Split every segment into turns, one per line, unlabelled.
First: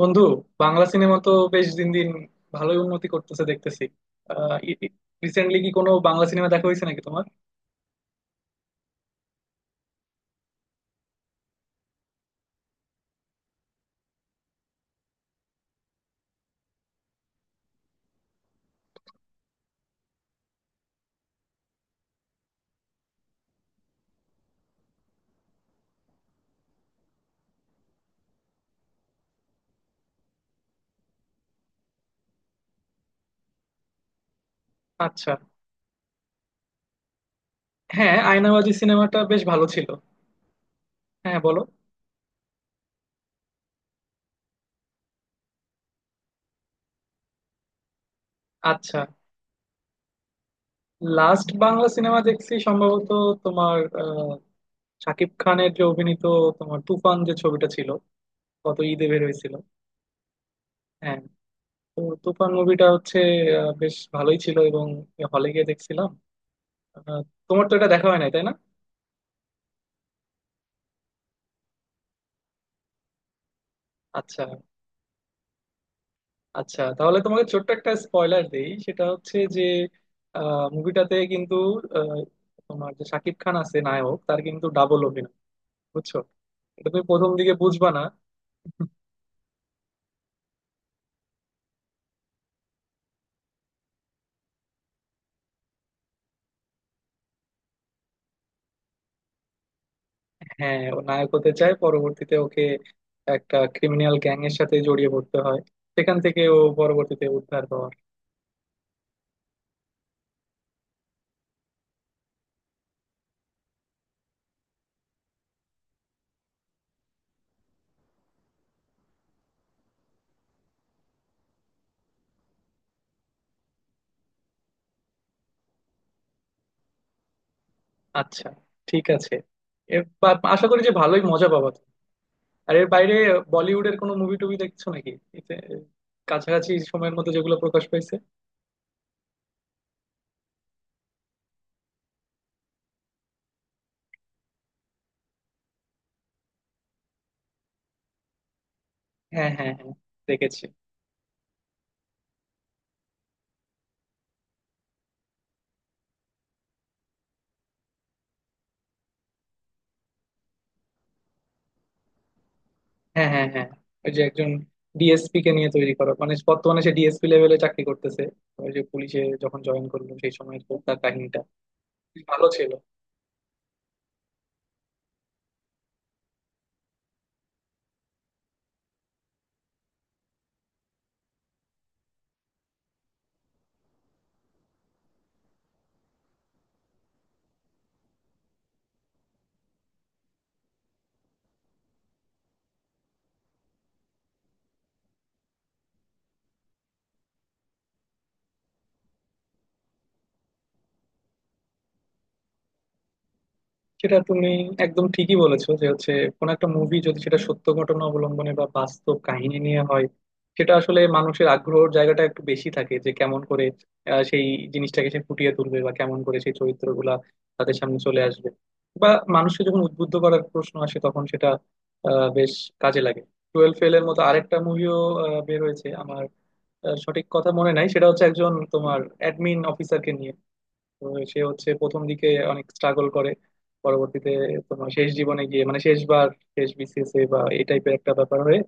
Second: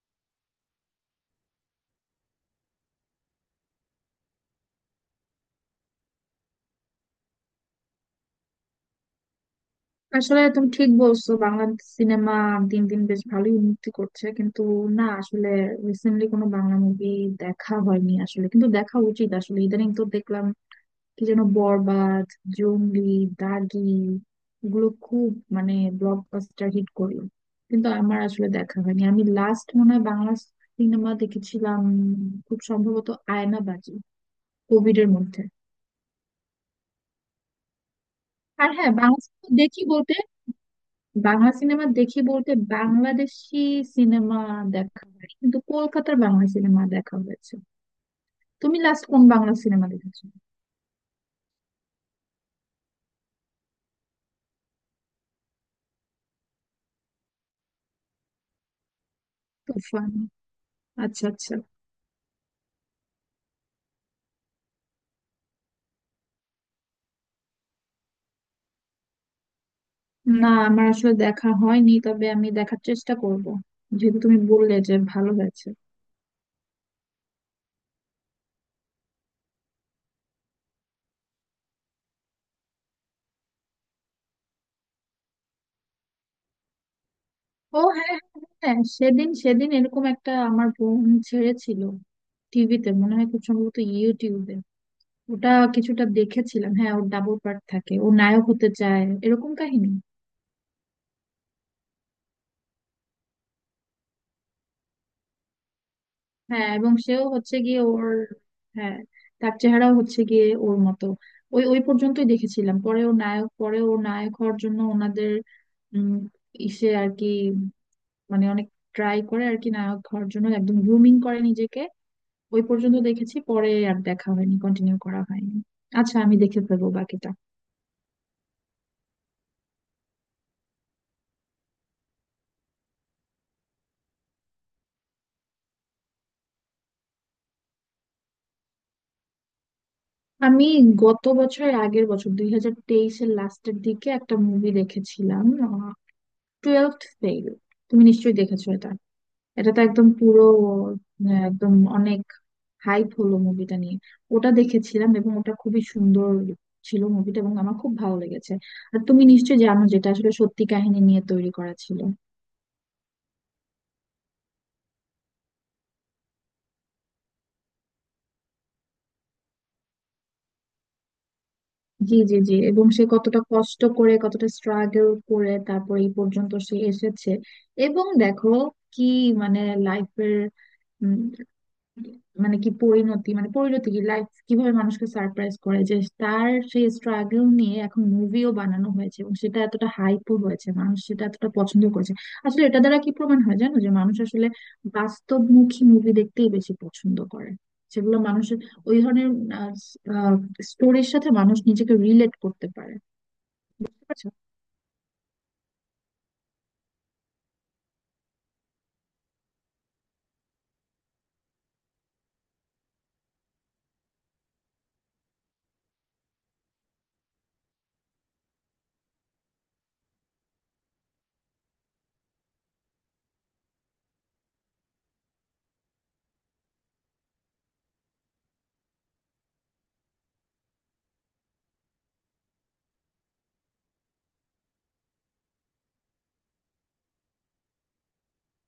বন্ধু, বাংলা সিনেমা তো বেশ দিন দিন ভালোই উন্নতি করতেছে দেখতেছি। রিসেন্টলি কি কোনো বাংলা সিনেমা দেখা হয়েছে নাকি তোমার?
আসলে তুমি ঠিক বলছো, বাংলা সিনেমা দিন দিন বেশ ভালোই উন্নতি করছে কিন্তু না আসলে রিসেন্টলি কোনো বাংলা মুভি দেখা হয়নি আসলে, কিন্তু দেখা উচিত আসলে। ইদানিং তো দেখলাম কি যেন বরবাদ, জঙ্গলি, দাগি, এগুলো খুব মানে ব্লকবাস্টার হিট করলো, কিন্তু আমার আসলে দেখা হয়নি। আমি লাস্ট মনে হয় বাংলা সিনেমা দেখেছিলাম খুব সম্ভবত আয়নাবাজি, কোভিড এর
আচ্ছা।
মধ্যে।
হ্যাঁ,
আর
আয়নাবাজি
হ্যাঁ,
সিনেমাটা বেশ ভালো ছিল। হ্যাঁ,
বাংলা
বলো।
সিনেমা দেখি বলতে বাংলাদেশি সিনেমা দেখা হয় কিন্তু কলকাতার বাংলা সিনেমা দেখা হয়েছে। তুমি
আচ্ছা,
লাস্ট কোন বাংলা সিনেমা দেখেছো?
লাস্ট বাংলা সিনেমা দেখছি সম্ভবত তোমার শাকিব খানের যে অভিনীত তোমার তুফান যে ছবিটা ছিল, গত ঈদে বের হয়েছিল।
তুফান?
হ্যাঁ।
আচ্ছা আচ্ছা।
তো তুফান মুভিটা হচ্ছে বেশ ভালোই ছিল এবং হলে গিয়ে দেখছিলাম। আহ, তোমার তো এটা দেখা হয় নাই, তাই না?
না আমার আসলে দেখা হয়নি, তবে আমি দেখার চেষ্টা করব যেহেতু তুমি
আচ্ছা
বললে যে ভালো হয়েছে।
আচ্ছা, তাহলে তোমাকে ছোট্ট একটা স্পয়লার দেই। সেটা হচ্ছে যে মুভিটাতে কিন্তু আহ, তোমার যে শাকিব খান আছে নায়ক, তার কিন্তু ডাবল অভিনয়। বুঝছো? এটা তুমি প্রথম দিকে
ও
বুঝবা না।
হ্যাঁ হ্যাঁ হ্যাঁ, সেদিন সেদিন এরকম একটা আমার বোন ছেড়েছিল টিভিতে, মনে হয় খুব সম্ভবত ইউটিউবে। ওটা কিছুটা দেখেছিলাম, হ্যাঁ, ওর ডাবল পার্ট থাকে, ও নায়ক হতে চায়, এরকম কাহিনী।
হ্যাঁ, ও নায়ক হতে চায়, পরবর্তীতে ওকে একটা ক্রিমিনাল গ্যাং এর সাথে জড়িয়ে পড়তে হয়। সেখান থেকে ও
হ্যাঁ এবং সেও
পরবর্তীতে
হচ্ছে
উদ্ধার
গিয়ে
হওয়ার।
ওর, হ্যাঁ, তার চেহারাও হচ্ছে গিয়ে ওর মতো। ওই ওই পর্যন্তই দেখেছিলাম, পরে ওর নায়ক হওয়ার জন্য ওনাদের উম ইসে আর কি, মানে অনেক ট্রাই করে আর কি, নায়ক হওয়ার জন্য একদম গ্রুমিং করে নিজেকে। ওই পর্যন্ত দেখেছি, পরে আর দেখা হয়নি, কন্টিনিউ করা হয়নি। আচ্ছা, আমি দেখে ফেলবো বাকিটা।
আচ্ছা, ঠিক আছে, এবার আশা করি যে ভালোই মজা পাবা তুমি। আর এর বাইরে বলিউডের কোনো মুভি টুভি দেখছো নাকি এতে- কাছাকাছি সময়ের মধ্যে যেগুলো প্রকাশ পাইছে?
আমি গত বছরের আগের বছর 2023 এর লাস্টের দিকে একটা মুভি দেখেছিলাম, টুয়েলথ ফেল। তুমি নিশ্চয়ই দেখেছো এটা।
হ্যাঁ
এটা
হ্যাঁ
তো
হ্যাঁ,
একদম পুরো
দেখেছি।
একদম অনেক হাইপ হলো মুভিটা নিয়ে। ওটা দেখেছিলাম এবং ওটা খুবই সুন্দর ছিল মুভিটা, এবং আমার খুব ভালো লেগেছে। আর তুমি নিশ্চয়ই জানো, যেটা আসলে সত্যি কাহিনী নিয়ে তৈরি করা ছিল।
হ্যাঁ হ্যাঁ হ্যাঁ, ওই যে একজন ডিএসপি কে নিয়ে তৈরি করা, মানে বর্তমানে সে ডিএসপি লেভেলে চাকরি করতেছে, ওই যে পুলিশে যখন জয়েন করলো সেই সময় তার কাহিনীটা।
জি জি
ভালো
জি,
ছিল।
এবং সে কতটা কষ্ট করে, কতটা স্ট্রাগল করে, তারপর এই পর্যন্ত সে এসেছে। এবং দেখো কি, মানে লাইফের, মানে পরিণতি কি, লাইফ কিভাবে মানুষকে সারপ্রাইজ করে, যে তার সেই স্ট্রাগল নিয়ে এখন মুভিও বানানো হয়েছে এবং সেটা এতটা হাইপও হয়েছে, মানুষ সেটা এতটা পছন্দ করেছে। আসলে এটা দ্বারা কি প্রমাণ হয় জানো? যে মানুষ আসলে বাস্তবমুখী মুভি দেখতেই বেশি পছন্দ করে, সেগুলো মানুষের, ওই ধরনের স্টোরির সাথে মানুষ নিজেকে রিলেট করতে পারে। বুঝতে
সেটা
পারছো?
তুমি একদম ঠিকই বলেছো যে হচ্ছে কোন একটা মুভি যদি সেটা সত্য ঘটনা অবলম্বনে বা বাস্তব কাহিনী নিয়ে হয়, সেটা আসলে মানুষের আগ্রহের জায়গাটা একটু বেশি থাকে। যে কেমন করে সেই জিনিসটাকে সে ফুটিয়ে তুলবে বা কেমন করে সেই চরিত্রগুলা তাদের সামনে চলে আসবে, বা মানুষকে যখন উদ্বুদ্ধ করার প্রশ্ন আসে তখন সেটা বেশ কাজে লাগে। টুয়েলভ ফেল এর মতো আরেকটা মুভিও বের হয়েছে। আমার সঠিক কথা মনে নাই। সেটা হচ্ছে একজন তোমার অ্যাডমিন অফিসারকে নিয়ে। তো সে হচ্ছে প্রথম দিকে অনেক স্ট্রাগল করে, পরবর্তীতে তোমার শেষ জীবনে গিয়ে মানে শেষবার, শেষ বিসিএস এ বা এই টাইপের একটা ব্যাপার হয়ে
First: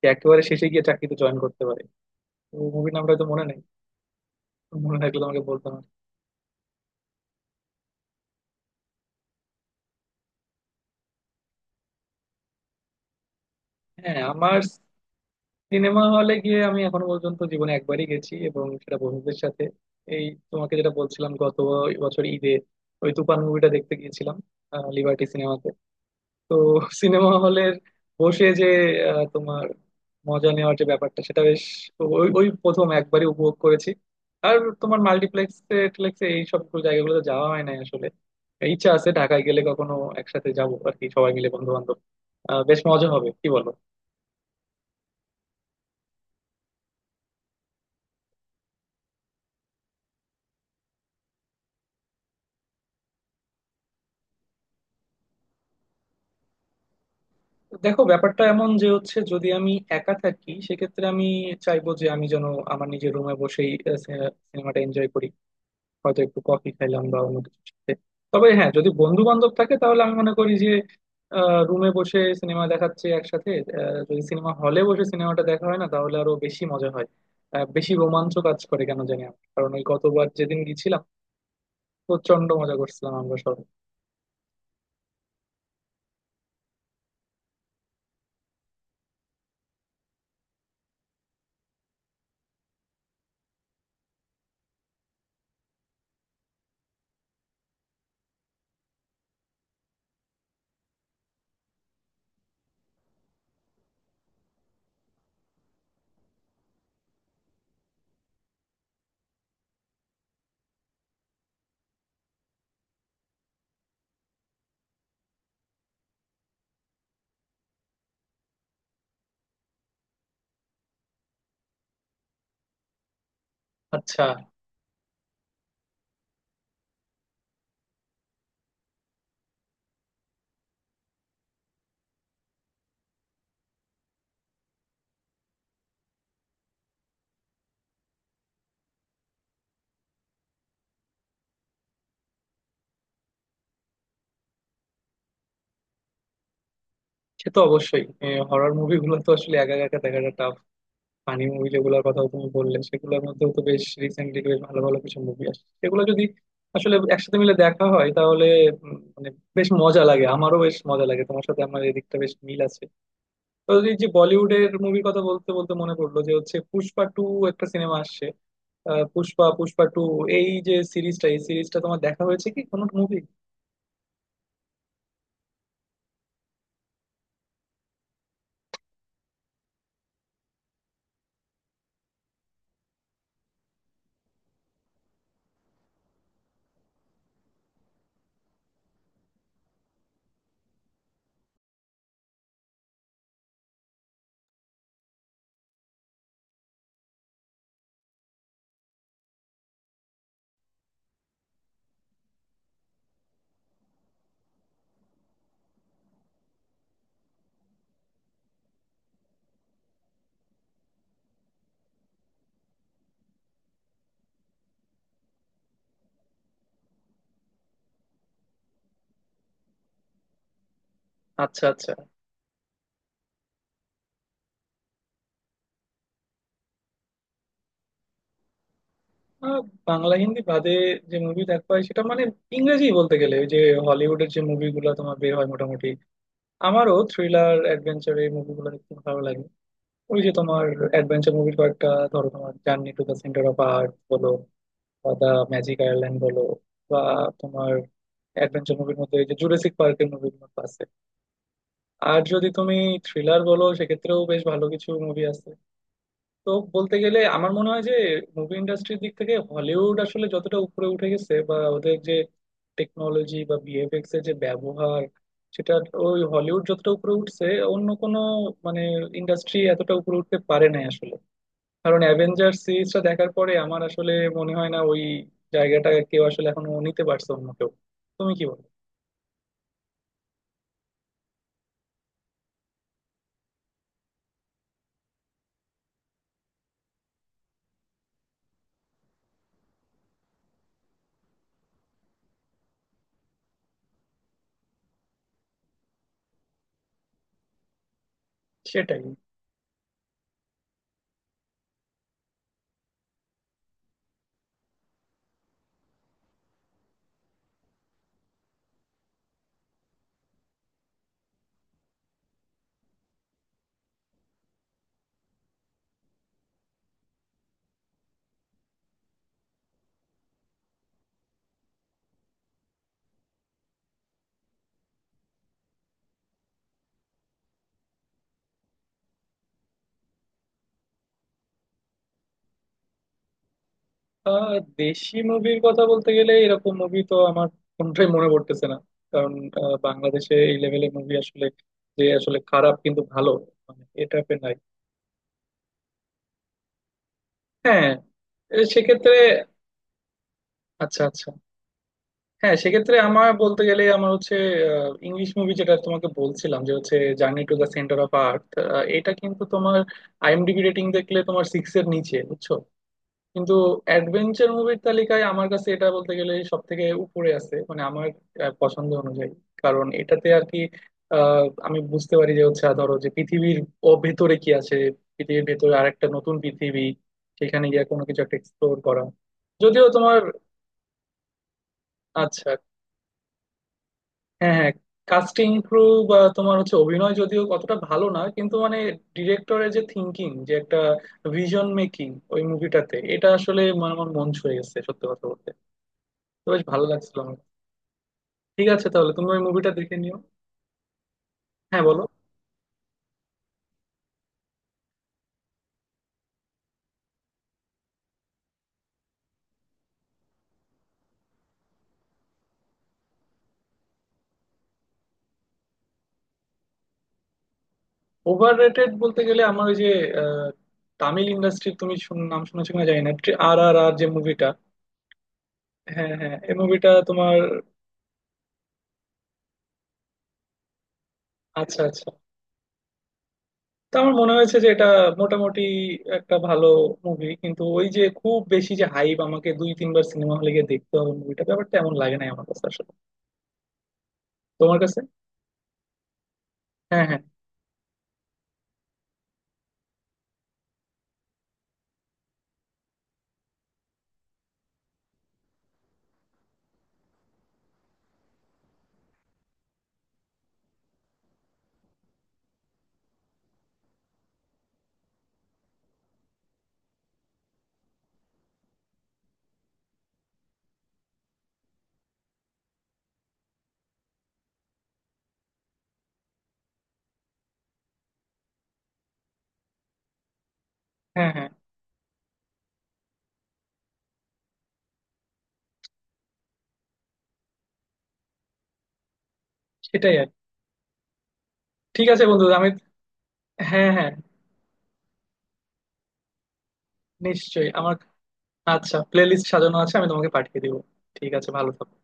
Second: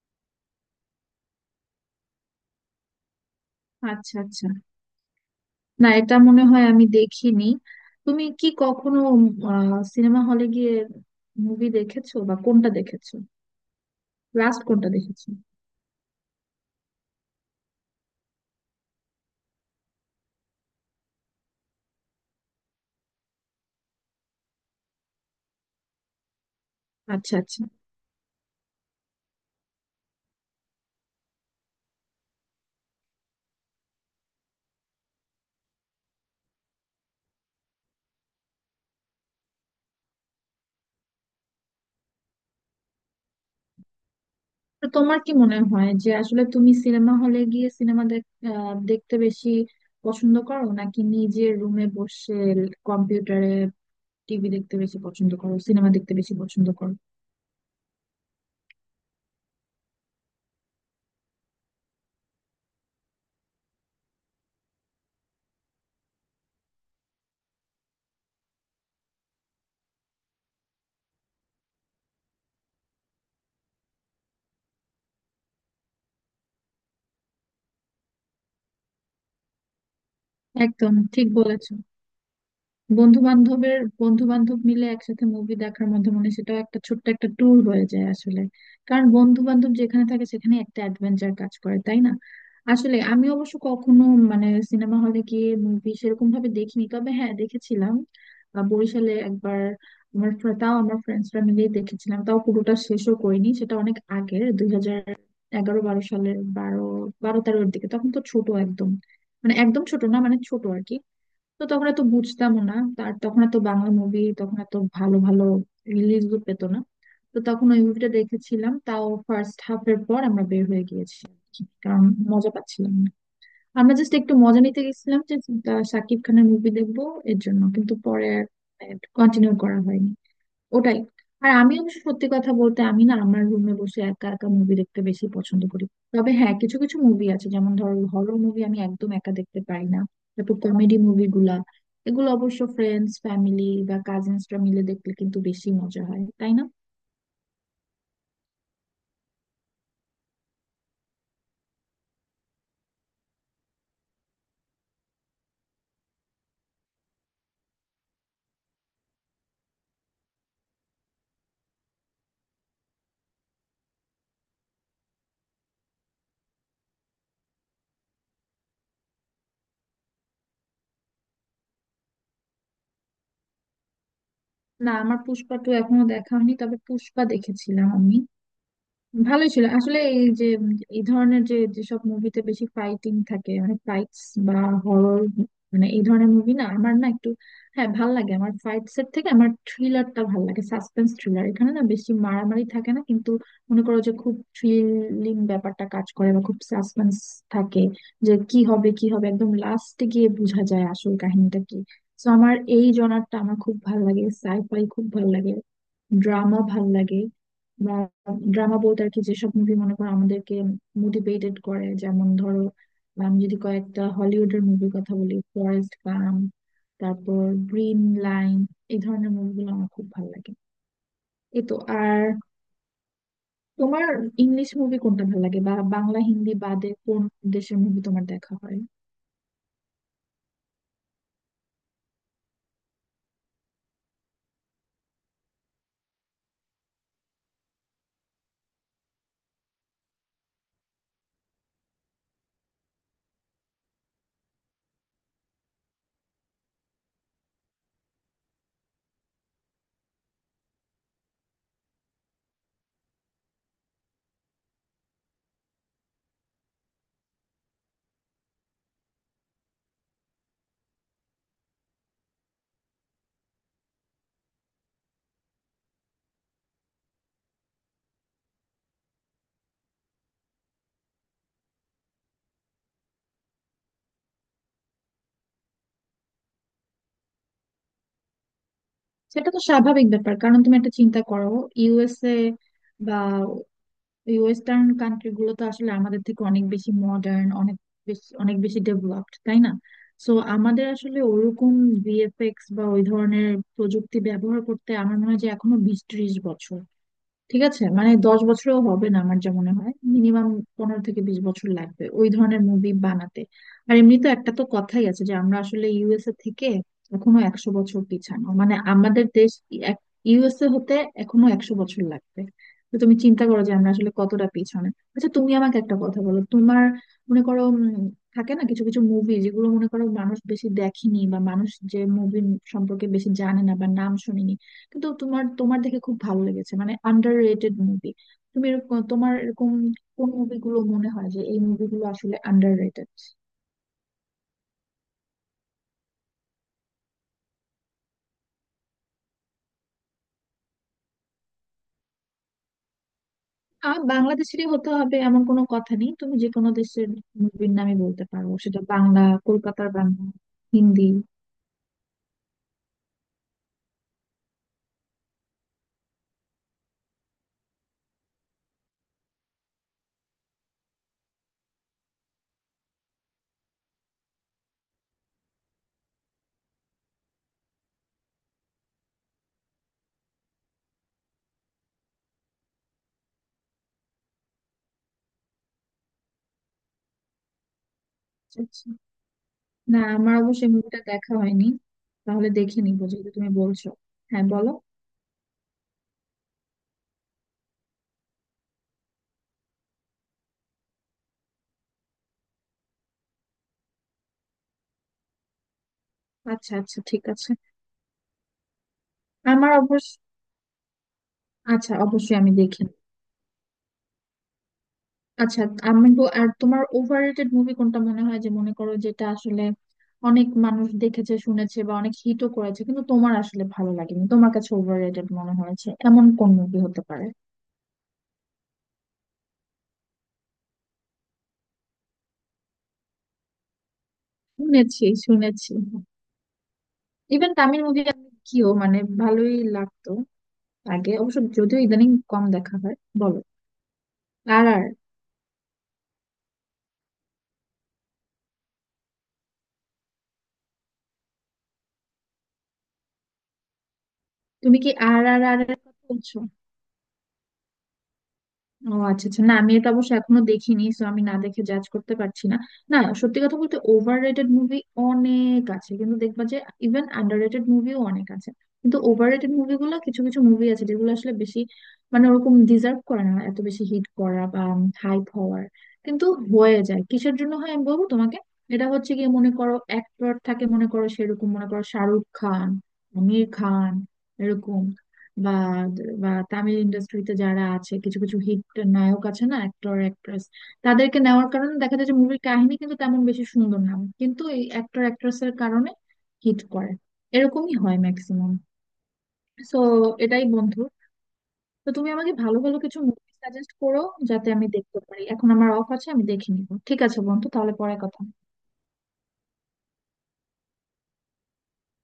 সে একেবারে শেষে গিয়ে চাকরিতে জয়েন করতে পারে। তো মুভির নামটা হয়তো মনে নেই,
আচ্ছা আচ্ছা।
মনে থাকলে তোমাকে বলতাম আর
না
কি।
এটা মনে হয় আমি দেখিনি। তুমি কি কখনো সিনেমা হলে গিয়ে মুভি দেখেছো? বা কোনটা দেখেছো?
হ্যাঁ আমার,
লাস্ট কোনটা দেখেছো?
সিনেমা হলে গিয়ে আমি এখনো পর্যন্ত জীবনে একবারই গেছি, এবং সেটা বন্ধুদের সাথে এই তোমাকে যেটা বলছিলাম গত বছর ঈদে ওই তুফান মুভিটা দেখতে গিয়েছিলাম লিবার্টি সিনেমাতে। তো সিনেমা
আচ্ছা আচ্ছা।
হলের বসে যে তোমার মজা নেওয়ার যে ব্যাপারটা, সেটা বেশ ওই ওই প্রথম একবারই উপভোগ করেছি। আর তোমার মাল্টিপ্লেক্সে টিপ্লেক্সে এই সব জায়গাগুলোতে যাওয়া হয় নাই আসলে। ইচ্ছা আছে ঢাকায় গেলে কখনো একসাথে যাবো আর কি, সবাই মিলে বন্ধু বান্ধব। বেশ মজা হবে, কি বলো?
তো তোমার কি মনে হয়, যে আসলে তুমি সিনেমা হলে গিয়ে সিনেমা দেখতে বেশি পছন্দ করো, নাকি নিজের রুমে বসে কম্পিউটারে টিভি দেখতে বেশি পছন্দ করো, সিনেমা দেখতে বেশি পছন্দ করো?
দেখো, ব্যাপারটা এমন যে হচ্ছে যদি আমি একা থাকি সেক্ষেত্রে আমি চাইবো যে আমি যেন আমার নিজের রুমে বসেই সিনেমাটা এনজয় করি, হয়তো একটু কফি খাইলাম বা অন্য কিছু সাথে। তবে হ্যাঁ, যদি বন্ধু বান্ধব থাকে তাহলে আমি মনে করি যে রুমে বসে সিনেমা দেখাচ্ছে একসাথে যদি সিনেমা হলে বসে সিনেমাটা দেখা হয় না তাহলে আরো বেশি মজা হয়, বেশি রোমাঞ্চ কাজ করে কেন জানি আমার। কারণ ওই গতবার যেদিন
একদম
গেছিলাম
ঠিক বলেছো।
প্রচন্ড মজা করছিলাম
বন্ধু
আমরা সবাই।
বান্ধবের, বন্ধু বান্ধব মিলে একসাথে মুভি দেখার মধ্যে, মানে সেটাও একটা ছোট্ট একটা ট্যুর হয়ে যায় আসলে। কারণ বন্ধু বান্ধব যেখানে থাকে সেখানে একটা অ্যাডভেঞ্চার কাজ করে, তাই না? আসলে আমি অবশ্য কখনো মানে সিনেমা হলে গিয়ে মুভি সেরকম ভাবে দেখিনি, তবে হ্যাঁ দেখেছিলাম বরিশালে একবার। তাও আমার ফ্রেন্ডসরা মিলে দেখেছিলাম, তাও পুরোটা শেষও করিনি। সেটা অনেক আগের, 2011-12 সালের, বারো বারো তেরোর দিকে। তখন তো ছোট একদম, মানে একদম ছোট না, মানে ছোট আর কি। তো তখন এত বুঝতামও না তার, তখন এত বাংলা মুভি তখন এত ভালো ভালো রিলিজও পেতো না। তো তখন ওই মুভিটা দেখেছিলাম, তাও ফার্স্ট হাফ এর পর আমরা বের হয়ে গিয়েছি, কারণ মজা পাচ্ছিলাম না। আমরা জাস্ট
আচ্ছা।
একটু মজা নিতে গেছিলাম যে শাকিব খানের মুভি দেখবো, এর জন্য। কিন্তু পরে কন্টিনিউ করা হয়নি, ওটাই। আর আমি অবশ্য সত্যি কথা বলতে, আমি না আমার রুমে বসে একা একা মুভি দেখতে বেশি পছন্দ করি। তবে হ্যাঁ কিছু কিছু মুভি আছে, যেমন ধরো হরর মুভি আমি একদম একা দেখতে পারি না। তারপর কমেডি মুভিগুলা, এগুলো অবশ্য ফ্রেন্ডস ফ্যামিলি বা কাজিনসরা মিলে দেখলে কিন্তু বেশি মজা হয়, তাই না?
সে তো অবশ্যই। হরর মুভিগুলো তো আসলে একা একা দেখাটা, ফানি মুভি যেগুলোর কথা তুমি বললে, সেগুলোর মধ্যেও তো বেশ রিসেন্টলি বেশ ভালো ভালো কিছু মুভি আসছে। সেগুলো যদি আসলে একসাথে মিলে দেখা হয় তাহলে মানে বেশ মজা লাগে, আমারও বেশ মজা লাগে। তোমার সাথে আমার এদিকটা বেশ মিল আছে। তো এই যে বলিউডের মুভির কথা বলতে বলতে মনে পড়লো যে হচ্ছে পুষ্পা টু একটা সিনেমা আসছে। আহ, পুষ্পা পুষ্পা টু, এই যে সিরিজটা, এই সিরিজটা তোমার দেখা হয়েছে কি কোনো মুভি?
না আমার পুষ্পা টু এখনো দেখা হয়নি, তবে পুষ্পা দেখেছিলাম আমি। ভালোই ছিল আসলে। এই যে এই ধরনের যে যেসব মুভিতে বেশি ফাইটিং থাকে, মানে ফাইটস বা হরর, মানে এই ধরনের মুভি না আমার না একটু, হ্যাঁ ভাল লাগে। আমার ফাইট সেট থেকে আমার থ্রিলারটা ভাল লাগে, সাসপেন্স থ্রিলার, এখানে না বেশি মারামারি থাকে না কিন্তু মনে করো যে খুব থ্রিলিং ব্যাপারটা কাজ করে, বা খুব সাসপেন্স থাকে, যে কি হবে কি হবে, একদম লাস্টে গিয়ে বোঝা যায় আসল কাহিনীটা কি। তো আমার এই জনারটা আমার খুব ভাল লাগে, সাইফাই খুব ভাল লাগে, ড্রামা ভাল লাগে। বা ড্রামা বলতে আর কি, যেসব মুভি মনে করো আমাদেরকে মোটিভেটেড করে, যেমন ধরো আমি যদি কয়েকটা হলিউডের মুভির কথা বলি, ফরেস্ট গাম, তারপর গ্রিন লাইন, এই ধরনের মুভিগুলো আমার খুব ভালো লাগে। এই
আচ্ছা
তো।
আচ্ছা।
আর তোমার ইংলিশ মুভি কোনটা ভালো লাগে, বা বাংলা হিন্দি বাদে কোন দেশের মুভি তোমার দেখা হয়?
আহ, বাংলা হিন্দি বাদে যে মুভি দেখা হয় সেটা মানে ইংরেজি বলতে গেলে ওই যে হলিউডের যে মুভিগুলো তোমার বের হয় মোটামুটি, আমারও থ্রিলার অ্যাডভেঞ্চার এই মুভিগুলো দেখতে ভালো লাগে। ওই যে তোমার অ্যাডভেঞ্চার মুভি কয়েকটা ধরো, তোমার journey to the centre of earth বলো বা দ্য ম্যাজিক আয়ারল্যান্ড বলো, বা তোমার অ্যাডভেঞ্চার মুভির মধ্যে এই যে জুরাসিক পার্কের মুভিগুলো আছে। আর যদি তুমি থ্রিলার বলো, সেক্ষেত্রেও বেশ ভালো কিছু মুভি আছে। তো বলতে গেলে আমার মনে হয় যে মুভি ইন্ডাস্ট্রির দিক থেকে হলিউড আসলে যতটা উপরে উঠে গেছে বা ওদের যে টেকনোলজি বা ভিএফএক্স এর যে ব্যবহার, সেটা, ওই হলিউড যতটা উপরে উঠছে অন্য কোনো মানে ইন্ডাস্ট্রি এতটা উপরে উঠতে পারে নাই আসলে। কারণ অ্যাভেঞ্জার সিরিজটা দেখার পরে আমার আসলে মনে হয় না ওই জায়গাটা কেউ আসলে এখনো নিতে পারছে অন্য কেউ। তুমি কি বলো?
সেটা তো স্বাভাবিক ব্যাপার, কারণ তুমি একটা চিন্তা করো, ইউএসএ, এই ওয়েস্টার্ন কান্ট্রি গুলো তো আসলে আমাদের থেকে অনেক বেশি মডার্ন, অনেক বেশি, অনেক বেশি ডেভেলপড, তাই না? সো আমাদের আসলে ওরকম ভিএফএক্স বা ওই ধরনের প্রযুক্তি ব্যবহার করতে, আমার মনে হয় যে এখনো 20-30 বছর, ঠিক আছে মানে 10 বছরও
সেটাই।
হবে না, আমার যা মনে হয় মিনিমাম 15 থেকে 20 বছর লাগবে ওই ধরনের মুভি বানাতে। আর এমনি তো একটা তো কথাই আছে যে আমরা আসলে ইউএসএ থেকে এখনো 100 বছর পিছানো, মানে আমাদের দেশ ইউএসএ হতে এখনো 100 বছর লাগবে। তো তুমি চিন্তা করো যে আমরা আসলে কতটা পিছনে। আচ্ছা তুমি আমাকে একটা কথা বলো তোমার, মনে করো থাকে না কিছু কিছু মুভি যেগুলো, মনে করো মানুষ বেশি দেখেনি বা মানুষ যে মুভি সম্পর্কে বেশি জানে না বা নাম শুনিনি, কিন্তু তোমার তোমার দেখে খুব ভালো লেগেছে, মানে আন্ডার রেটেড মুভি। তুমি এরকম, তোমার এরকম কোন মুভিগুলো মনে হয় যে এই মুভিগুলো আসলে আন্ডার রেটেড?
আহ, দেশি মুভির কথা বলতে গেলে এরকম মুভি তো আমার কোনটাই মনে পড়তেছে না। কারণ বাংলাদেশে এই লেভেলের মুভি আসলে, যে আসলে খারাপ কিন্তু ভালো মানে
আর
এ টাইপের নাই।
বাংলাদেশেরই হতে হবে এমন কোনো কথা নেই, তুমি যে কোনো দেশের মুভির
হ্যাঁ,
নামই বলতে পারো,
এ
সেটা
সেক্ষেত্রে
বাংলা, কলকাতার বাংলা,
আচ্ছা
হিন্দি।
আচ্ছা, হ্যাঁ সেক্ষেত্রে আমার বলতে গেলে আমার হচ্ছে ইংলিশ মুভি যেটা তোমাকে বলছিলাম, যে হচ্ছে journey to the centre of earth. এটা কিন্তু তোমার আইএমডিবি রেটিং দেখলে তোমার সিক্স এর নিচে, বুঝছো? কিন্তু অ্যাডভেঞ্চার মুভির তালিকায় আমার কাছে এটা বলতে গেলে সব থেকে উপরে আছে, মানে আমার পছন্দ অনুযায়ী। কারণ এটাতে আর কি আমি বুঝতে পারি যে হচ্ছে, ধরো যে পৃথিবীর ও ভেতরে কি আছে, পৃথিবীর ভেতরে আরেকটা নতুন পৃথিবী, সেখানে গিয়ে কোনো কিছু একটা
আচ্ছা,
এক্সপ্লোর
আচ্ছা।
করা। যদিও
না
তোমার
আমার অবশ্যই মুভিটা দেখা হয়নি। তাহলে
আচ্ছা
দেখে নিবো, যেহেতু তুমি বলছো। হ্যাঁ
হ্যাঁ হ্যাঁ,
বলো।
কাস্টিং ক্রু বা তোমার হচ্ছে অভিনয় যদিও কতটা ভালো না কিন্তু মানে ডিরেক্টরের যে থিঙ্কিং, যে একটা ভিশন মেকিং ওই মুভিটাতে, এটা আসলে মানে আমার মন ছুঁয়ে গেছে সত্যি কথা বলতে। তো বেশ
আচ্ছা
ভালো
আচ্ছা,
লাগছিল
ঠিক
আমার।
আছে।
ঠিক আছে, তাহলে তুমি ওই মুভিটা
আমার
দেখে
অবশ্য,
নিও। হ্যাঁ,
আচ্ছা
বলো।
অবশ্যই আমি দেখি। আচ্ছা, আর তোমার ওভাররেটেড মুভি কোনটা মনে হয়, যে মনে করো যেটা আসলে অনেক মানুষ দেখেছে, শুনেছে, বা অনেক হিটও করেছে কিন্তু তোমার আসলে ভালো লাগেনি, তোমার কাছে ওভাররেটেড মনে হয়েছে এমন কোন মুভি হতে পারে?
ওভার রেটেড বলতে গেলে আমার ওই যে আহ, তামিল ইন্ডাস্ট্রির তুমি নাম শুনেছো কিনা জানি না, আর আর আর যে মুভিটা।
শুনেছি শুনেছি,
হ্যাঁ হ্যাঁ, এই মুভিটা তোমার,
ইভেন তামিল মুভি কিও মানে ভালোই লাগতো আগে, অবশ্য যদিও
আচ্ছা আচ্ছা,
ইদানিং কম দেখা হয়। বলো।
তো আমার মনে হয়েছে
আর
যে
আর
এটা মোটামুটি একটা ভালো মুভি, কিন্তু ওই যে খুব বেশি যে হাইপ, আমাকে দুই তিনবার সিনেমা হলে গিয়ে দেখতে হবে মুভিটা, ব্যাপারটা এমন লাগে না আমার কাছে আসলে। তোমার
তুমি কি
কাছে?
আর আর আর এর কথা বলছো?
হ্যাঁ হ্যাঁ
ও আচ্ছা আচ্ছা, না আমি এটা অবশ্য এখনো দেখিনি, সো আমি না দেখে জাজ করতে পারছি না। না সত্যি কথা বলতে ওভাররেটেড মুভি অনেক আছে, কিন্তু দেখবা যে ইভেন আন্ডাররেটেড মুভিও অনেক আছে। কিন্তু ওভাররেটেড মুভিগুলো, কিছু কিছু মুভি আছে যেগুলো আসলে বেশি, মানে ওরকম ডিজার্ভ করে না এত বেশি হিট করা বা হাইপ হওয়ার, কিন্তু হয়ে যায়। কিসের জন্য হয় আমি বলবো তোমাকে। এটা হচ্ছে গিয়ে, মনে করো অ্যাক্টর থাকে, মনে করো সেরকম মনে করো শাহরুখ খান, আমির খান, এরকম, বা বা তামিল ইন্ডাস্ট্রিতে যারা আছে কিছু কিছু হিট নায়ক আছে না, অ্যাক্টর অ্যাক্ট্রেস, তাদেরকে
হ্যাঁ হ্যাঁ,
নেওয়ার কারণে দেখা যায় যে মুভির কাহিনী কিন্তু তেমন বেশি সুন্দর না, কিন্তু এই অ্যাক্টর অ্যাক্ট্রেসের কারণে হিট করে। এরকমই হয় ম্যাক্সিমাম। সো
সেটাই আর কি।
এটাই বন্ধু। তো
ঠিক
তুমি
আছে
আমাকে
বন্ধু,
ভালো
আমি,
ভালো কিছু মুভি সাজেস্ট
হ্যাঁ
করো
হ্যাঁ,
যাতে আমি দেখতে পারি। এখন আমার অফ আছে, আমি দেখে নিবো। ঠিক আছে বন্ধু,
নিশ্চয়ই
তাহলে পরে
আমার
কথা হবে।
আচ্ছা প্লে লিস্ট সাজানো আছে, আমি তোমাকে পাঠিয়ে দিব। ঠিক আছে, ভালো থাকো।